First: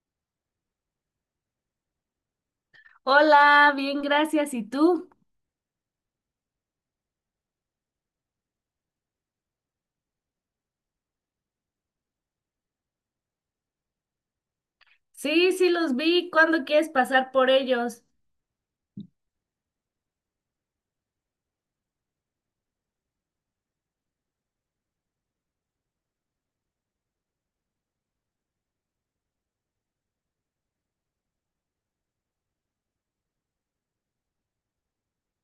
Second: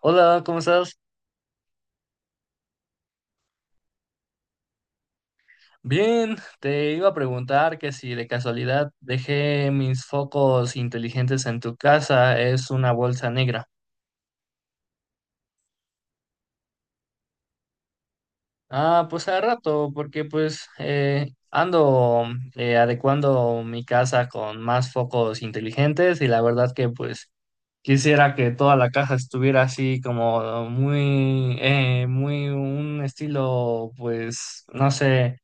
Hola, ¿cómo estás? Hola, bien, gracias. ¿Y tú? Bien, te iba a preguntar que si de casualidad dejé mis focos inteligentes en tu casa, es una bolsa negra. Sí, sí, los vi. ¿Cuándo quieres pasar por ellos? Ah, pues a rato, porque pues ando adecuando mi casa con más focos inteligentes y la verdad que pues quisiera que toda la casa estuviera así como muy, muy un estilo, pues no sé.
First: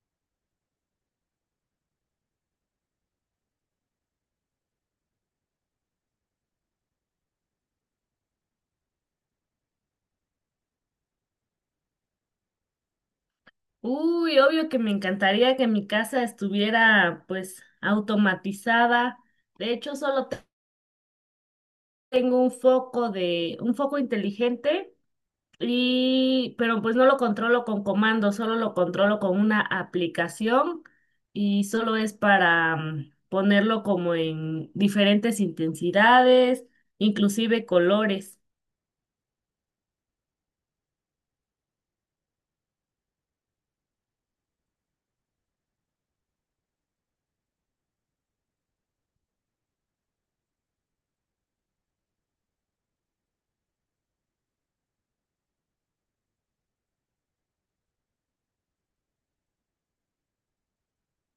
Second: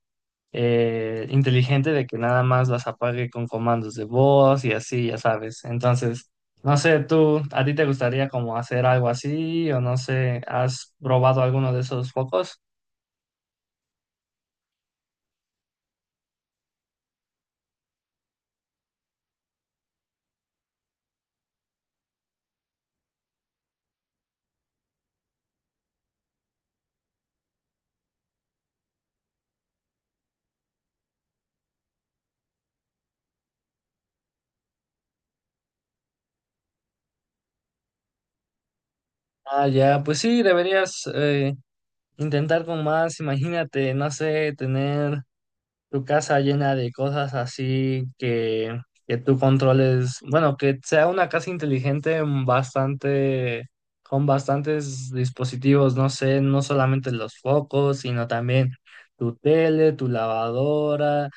Inteligente de que nada más las apague con comandos de voz y así, ya sabes. Entonces, no sé, tú, ¿a ti te gustaría como hacer algo así o no sé, has probado alguno de esos focos? Uy, obvio que me encantaría que mi casa estuviera pues automatizada. De hecho, solo te- tengo un foco inteligente y pero pues no lo controlo con comandos, solo lo controlo con una aplicación y solo es para ponerlo como en diferentes intensidades, inclusive colores. Ah, ya, pues sí, deberías intentar con más, imagínate, no sé, tener tu casa llena de cosas así que tú controles, bueno, que sea una casa inteligente mm, bastante, con bastantes dispositivos, no sé, no solamente los focos, sino también tu tele, tu lavadora,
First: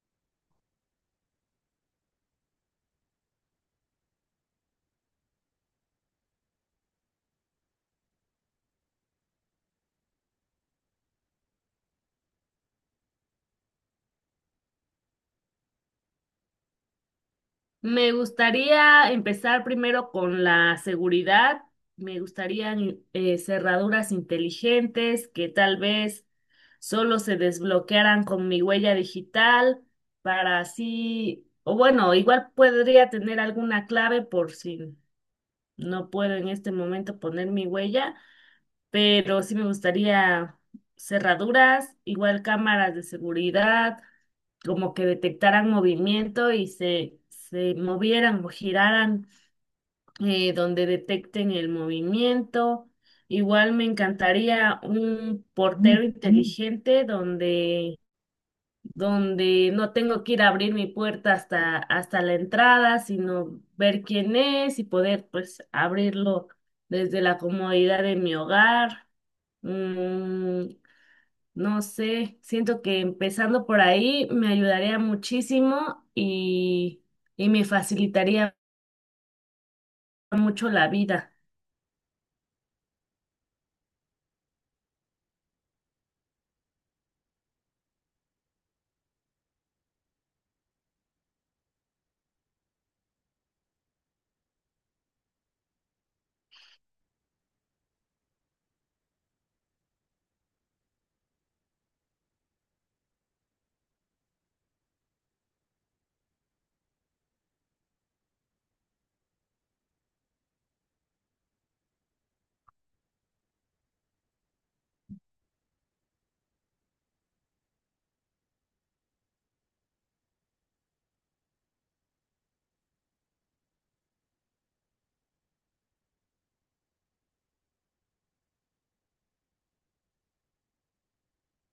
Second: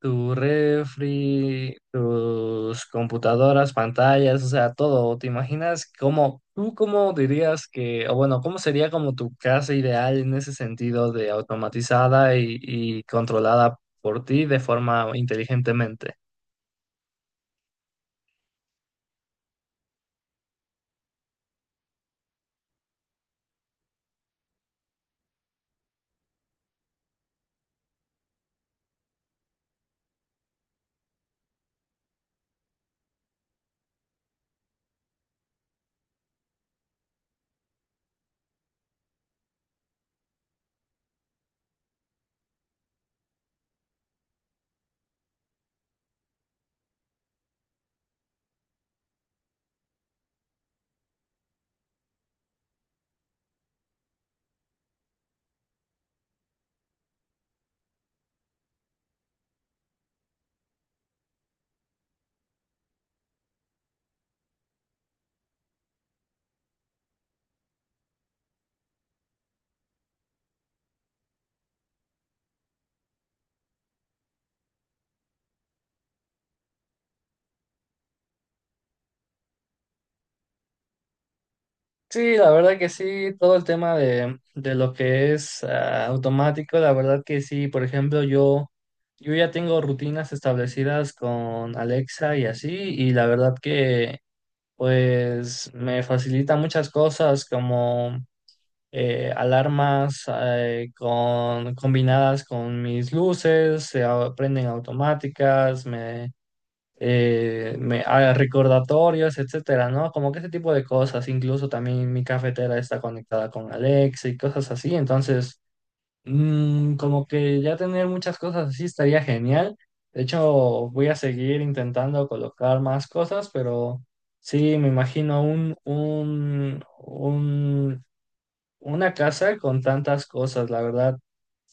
tu refri, tus computadoras, pantallas, o sea, todo. ¿Te imaginas cómo, tú cómo dirías que, o bueno, cómo sería como tu casa ideal en ese sentido de automatizada y controlada por ti de forma inteligentemente? Me gustaría empezar primero con la seguridad. Me gustarían cerraduras inteligentes que tal vez solo se desbloquearan con mi huella digital para así, o bueno, igual podría tener alguna clave por si no puedo en este momento poner mi huella, pero sí me gustaría cerraduras, igual cámaras de seguridad como que detectaran movimiento y se movieran o giraran donde detecten el movimiento. Igual me encantaría un portero inteligente donde no tengo que ir a abrir mi puerta hasta la entrada, sino ver quién es y poder pues abrirlo desde la comodidad de mi hogar. Mm, no sé, siento que empezando por ahí me ayudaría muchísimo y me facilitaría mucho la vida. Sí, la verdad que sí, todo el tema de lo que es ah, automático, la verdad que sí, por ejemplo, yo ya tengo rutinas establecidas con Alexa y así, y la verdad que pues me facilita muchas cosas como alarmas con, combinadas con mis luces, se prenden automáticas, me, me ah, recordatorios, etcétera, ¿no? Como que ese tipo de cosas, incluso también mi cafetera está conectada con Alexa y cosas así, entonces mm, como que ya tener muchas cosas así estaría genial. De hecho, voy a seguir intentando colocar más cosas, pero sí, me imagino una casa con tantas cosas, la verdad.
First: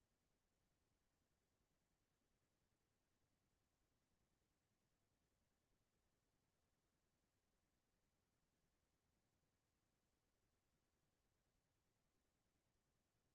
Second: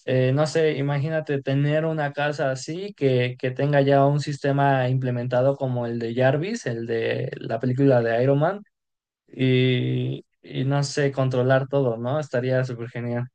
No sé, imagínate tener una casa así que tenga ya un sistema implementado como el de Jarvis, el de la película de Iron Man, y no sé, controlar todo, ¿no? Estaría súper genial.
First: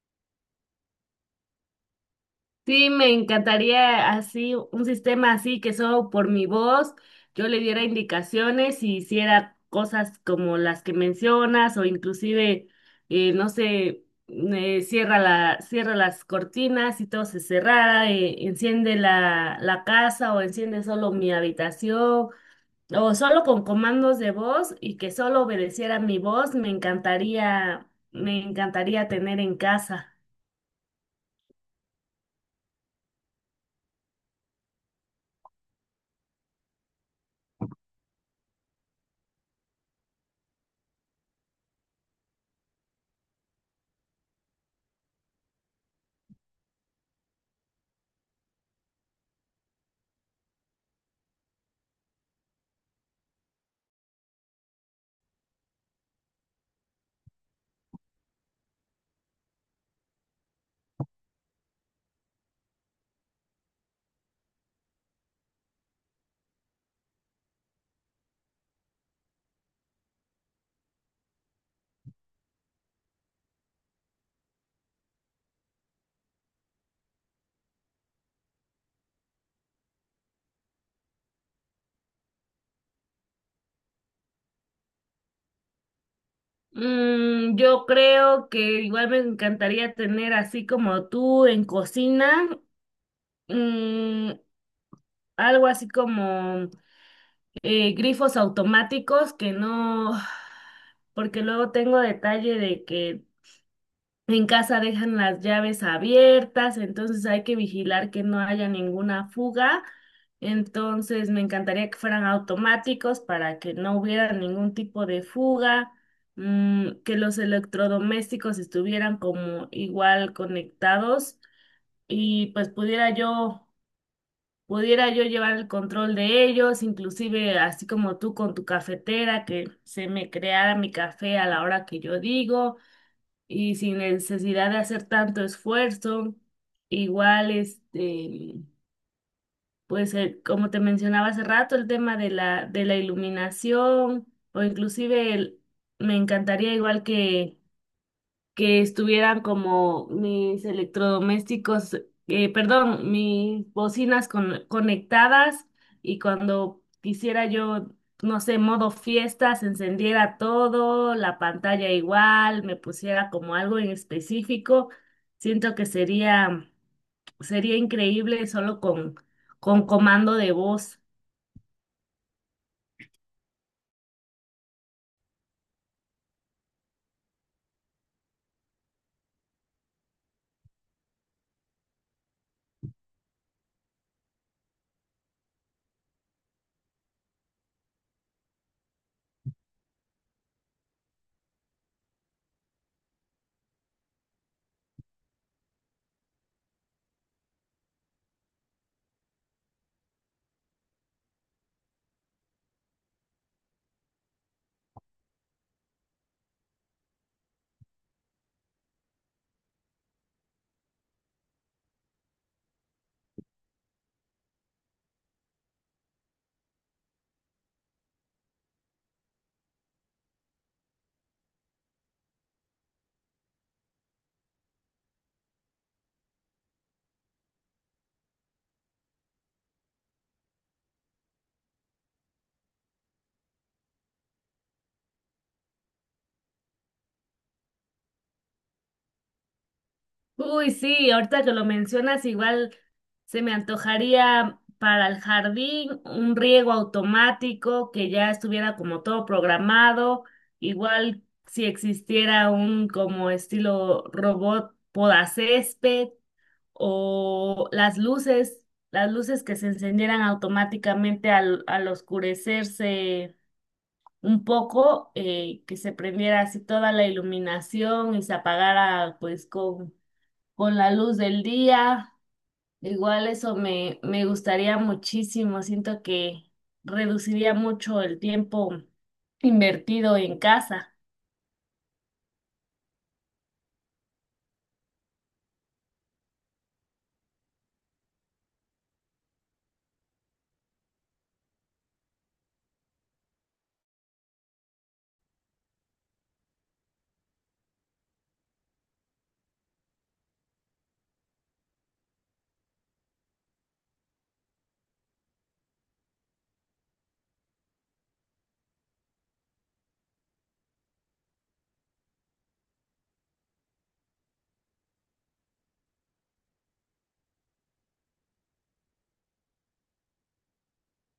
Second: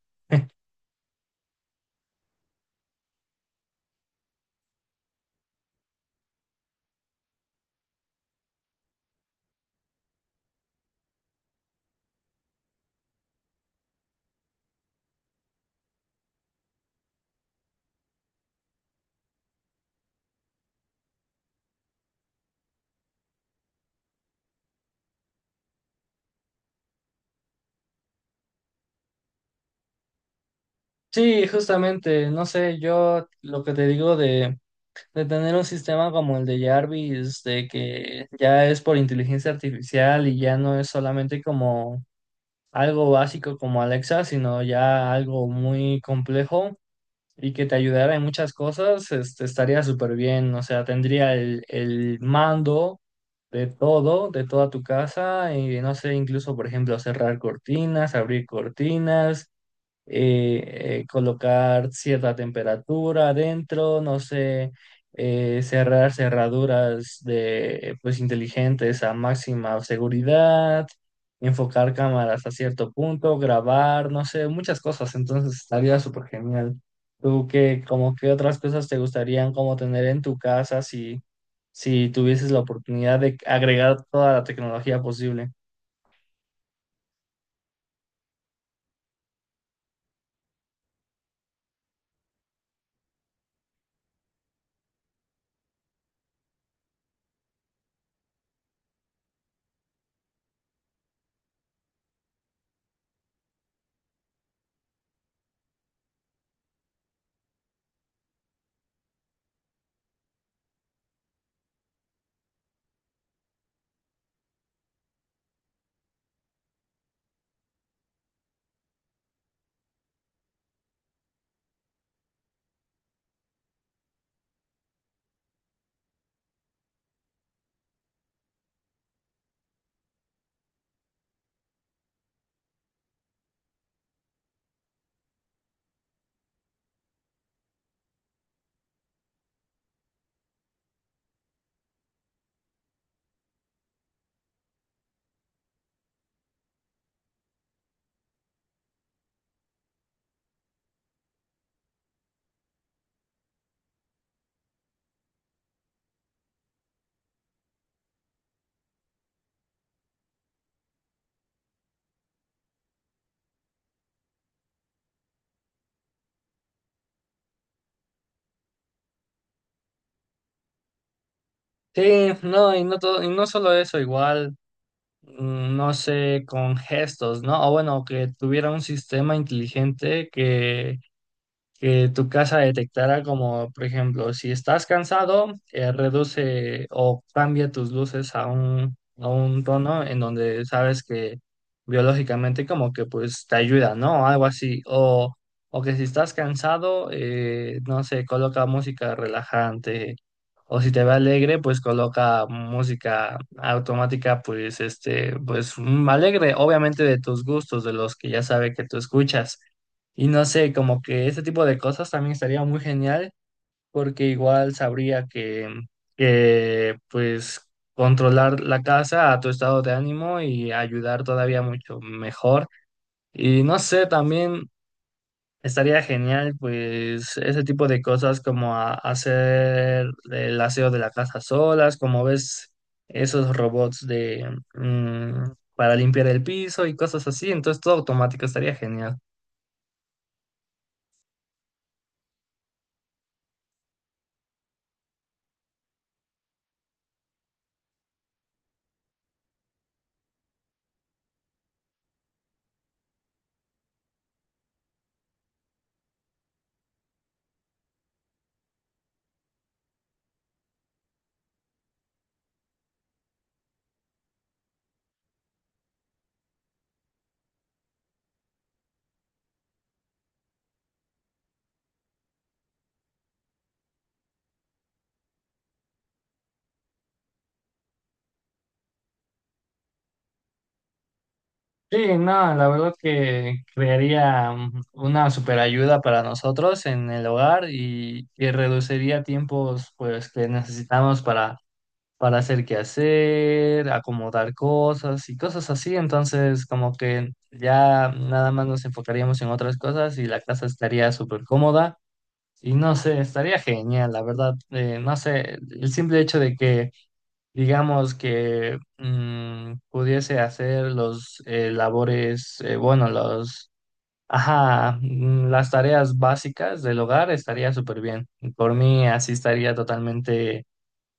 Sí, me encantaría así, un sistema así que solo por mi voz yo le diera indicaciones y hiciera cosas como las que mencionas o inclusive, no sé, cierra cierra las cortinas y todo se cerrara, enciende la casa o enciende solo mi habitación o solo con comandos de voz y que solo obedeciera mi voz, me encantaría tener en casa. Sí, justamente, no sé, yo lo que te digo de tener un sistema como el de Jarvis, de que ya es por inteligencia artificial y ya no es solamente como algo básico como Alexa, sino ya algo muy complejo y que te ayudara en muchas cosas, este, estaría súper bien, o sea, tendría el mando de todo, de toda tu casa y no sé, incluso, por ejemplo, cerrar cortinas, abrir cortinas colocar cierta temperatura adentro, no sé, cerrar cerraduras de, pues, inteligentes a máxima seguridad, enfocar cámaras a cierto punto, grabar, no sé, muchas cosas. Entonces estaría súper genial. ¿Tú qué, como qué otras cosas te gustarían como tener en tu casa si, si tuvieses la oportunidad de agregar toda la tecnología posible? Yo creo que igual me encantaría tener así como tú en cocina, mm, algo así como grifos automáticos que no, porque luego tengo detalle de que en casa dejan las llaves abiertas, entonces hay que vigilar que no haya ninguna fuga. Entonces me encantaría que fueran automáticos para que no hubiera ningún tipo de fuga, que los electrodomésticos estuvieran como igual conectados y pudiera yo llevar el control de ellos, inclusive así como tú con tu cafetera, que se me creara mi café a la hora que yo digo y sin necesidad de hacer tanto esfuerzo. Igual, este, pues como te mencionaba hace rato, el tema de de la iluminación o inclusive el- me encantaría igual que estuvieran como mis electrodomésticos, perdón, mis bocinas con- conectadas y cuando quisiera yo, no sé, modo fiestas, encendiera todo, la pantalla igual, me pusiera como algo en específico, siento que sería, sería increíble solo con comando de voz. Sí, no, y no todo, y no solo eso, igual. Mm, no sé, con gestos, ¿no? O bueno, que tuviera un sistema inteligente que tu casa detectara como, por ejemplo, si estás cansado, reduce o cambia tus luces a un tono en donde sabes que biológicamente como que pues te ayuda, ¿no? Algo así. O que si estás cansado, no sé, coloca música relajante. O si te ve alegre, pues coloca música automática, pues este, pues mm, alegre, obviamente de tus gustos, de los que ya sabe que tú escuchas. Y no sé, como que ese tipo de cosas también estaría muy genial, porque igual sabría que, pues controlar la casa a tu estado de ánimo y ayudar todavía mucho mejor. Y no sé, también estaría genial, pues ese tipo de cosas como hacer el aseo de la casa solas, como ves esos robots de mm, para limpiar el piso y cosas así. Entonces todo automático estaría genial. Uy, sí, ahorita que lo mencionas, igual se me antojaría para el jardín un riego automático que ya estuviera como todo programado, igual si existiera un como estilo robot podacésped o las luces que se encendieran automáticamente al oscurecerse un poco, que se prendiera así toda la iluminación y se apagara pues con la luz del día. Igual eso me gustaría muchísimo. Siento que reduciría mucho el tiempo invertido en casa. Sí, no, la verdad que crearía mm, una super ayuda para nosotros en el hogar y reduciría tiempos pues que necesitamos para hacer qué hacer, acomodar cosas y cosas así. Entonces, como que ya nada más nos enfocaríamos en otras cosas y la casa estaría súper cómoda. Y no sé, estaría genial, la verdad. No sé, el simple hecho de que digamos que mm, pudiese hacer los labores, bueno, los, ajá, mm, las tareas básicas del hogar estaría súper bien. Por mí así estaría totalmente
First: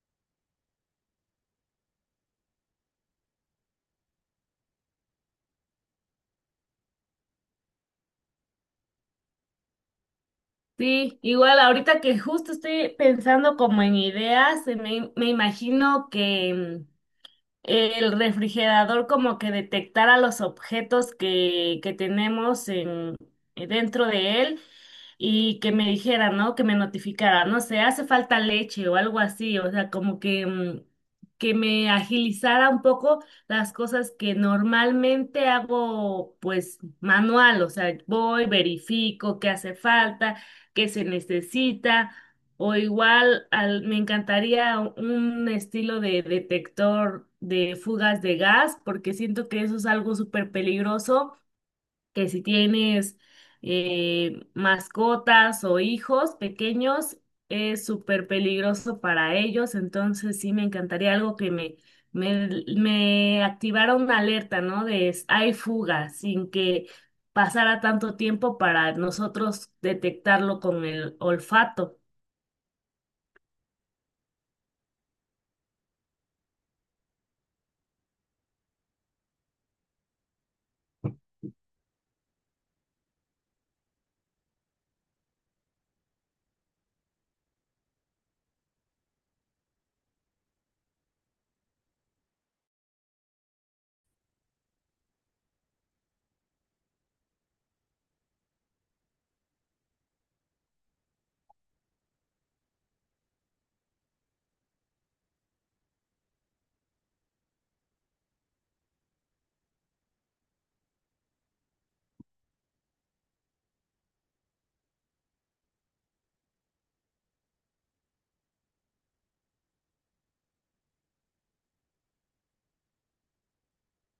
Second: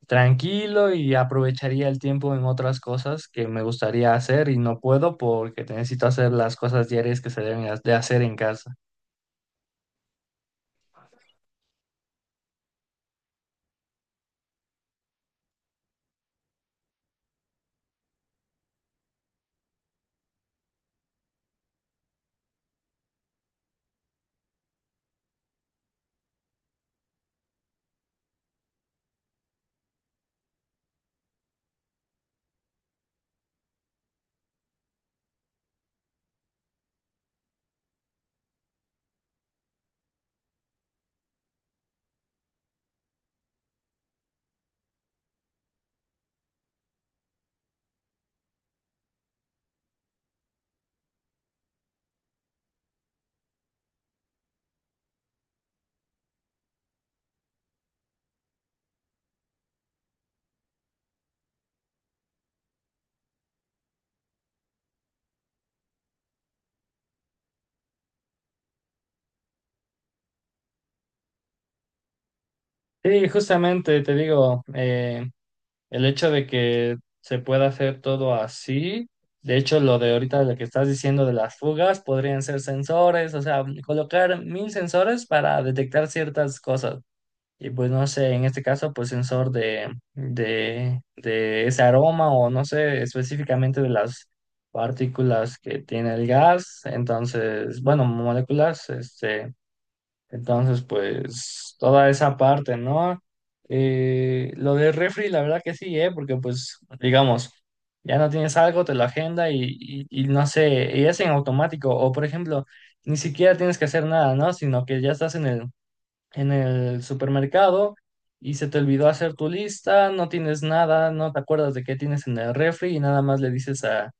tranquilo y aprovecharía el tiempo en otras cosas que me gustaría hacer y no puedo porque necesito hacer las cosas diarias que se deben de hacer en casa. Sí, igual ahorita que justo estoy pensando como en ideas, me imagino que el refrigerador como que detectara los objetos que tenemos en, dentro de él y que me dijera, ¿no? Que me notificara, no sé, hace falta leche o algo así, o sea, como que, que me agilizara un poco las cosas que normalmente hago pues manual, o sea, voy, verifico qué hace falta, qué se necesita. O igual al- me encantaría un estilo de detector de fugas de gas, porque siento que eso es algo súper peligroso, que si tienes mascotas o hijos pequeños, es súper peligroso para ellos. Entonces sí me encantaría algo me, me activara una alerta, ¿no? De s- hay fugas, sin que pasara tanto tiempo para nosotros detectarlo con el olfato. Sí, justamente te digo, el hecho de que se pueda hacer todo así, de hecho, lo de ahorita, lo que estás diciendo de las fugas, podrían ser sensores, o sea, colocar mil sensores para detectar ciertas cosas. Y pues no sé, en este caso, pues sensor de, de ese aroma o no sé, específicamente de las partículas que tiene el gas. Entonces, bueno, moléculas, este. Entonces, pues toda esa parte, ¿no? Lo del refri, la verdad que sí, ¿eh? Porque pues, digamos, ya no tienes algo, te lo agenda y no sé, y es en automático. O por ejemplo, ni siquiera tienes que hacer nada, ¿no? Sino que ya estás en el supermercado y se te olvidó hacer tu lista, no tienes nada, no te acuerdas de qué tienes en el refri y nada más le dices a,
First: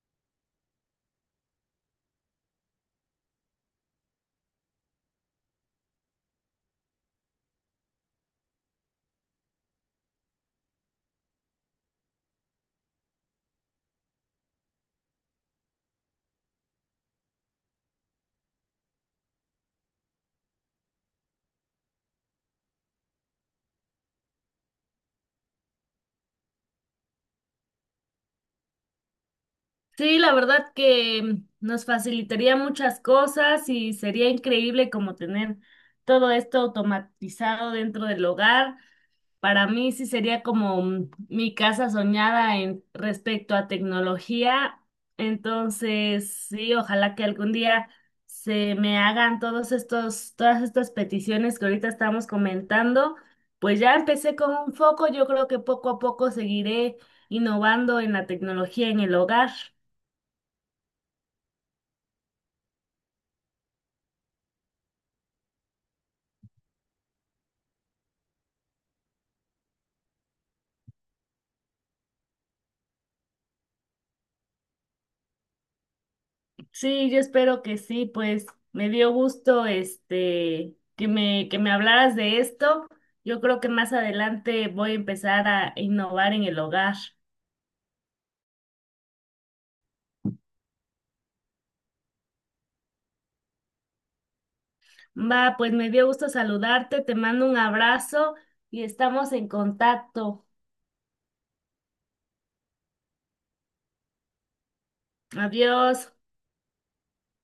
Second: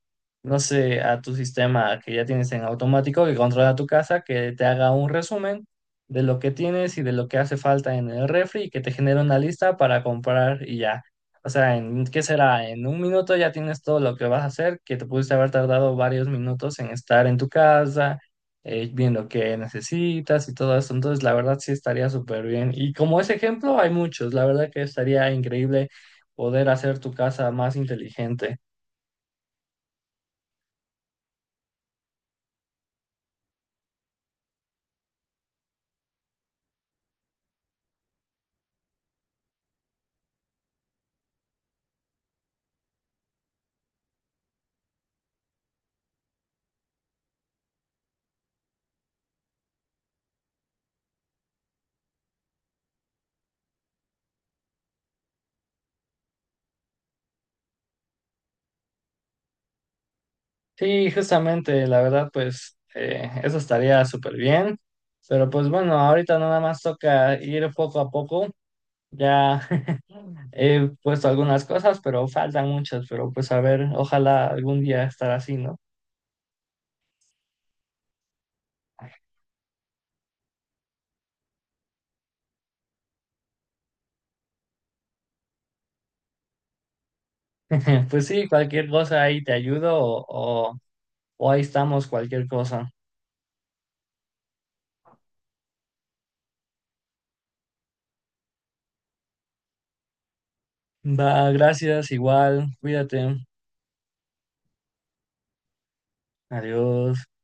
no sé, a tu sistema que ya tienes en automático que controla tu casa, que te haga un resumen de lo que tienes y de lo que hace falta en el refri y que te genere una lista para comprar y ya. O sea, ¿en qué será? En un minuto ya tienes todo lo que vas a hacer, que te pudiste haber tardado varios minutos en estar en tu casa viendo qué necesitas y todo eso. Entonces, la verdad sí estaría súper bien. Y como ese ejemplo, hay muchos. La verdad que estaría increíble poder hacer tu casa más inteligente. Sí, la verdad que nos facilitaría muchas cosas y sería increíble como tener todo esto automatizado dentro del hogar. Para mí sí sería como mi casa soñada en respecto a tecnología. Entonces, sí, ojalá que algún día se me hagan todas estas peticiones que ahorita estamos comentando. Pues ya empecé con un foco, yo creo que poco a poco seguiré innovando en la tecnología en el hogar. Sí, justamente, la verdad, pues eso estaría súper bien. Pero pues bueno, ahorita nada más toca ir poco a poco. Ya he puesto algunas cosas, pero faltan muchas. Pero pues a ver, ojalá algún día estar así, ¿no? Sí, yo espero que sí, pues me dio gusto este que me hablaras de esto. Yo creo que más adelante voy a empezar a innovar en el hogar. Pues sí, cualquier cosa ahí te ayudo o o ahí estamos, cualquier cosa. Va, pues me dio gusto saludarte, te mando un abrazo y estamos en contacto. Va, gracias, igual, cuídate, Adiós. adiós.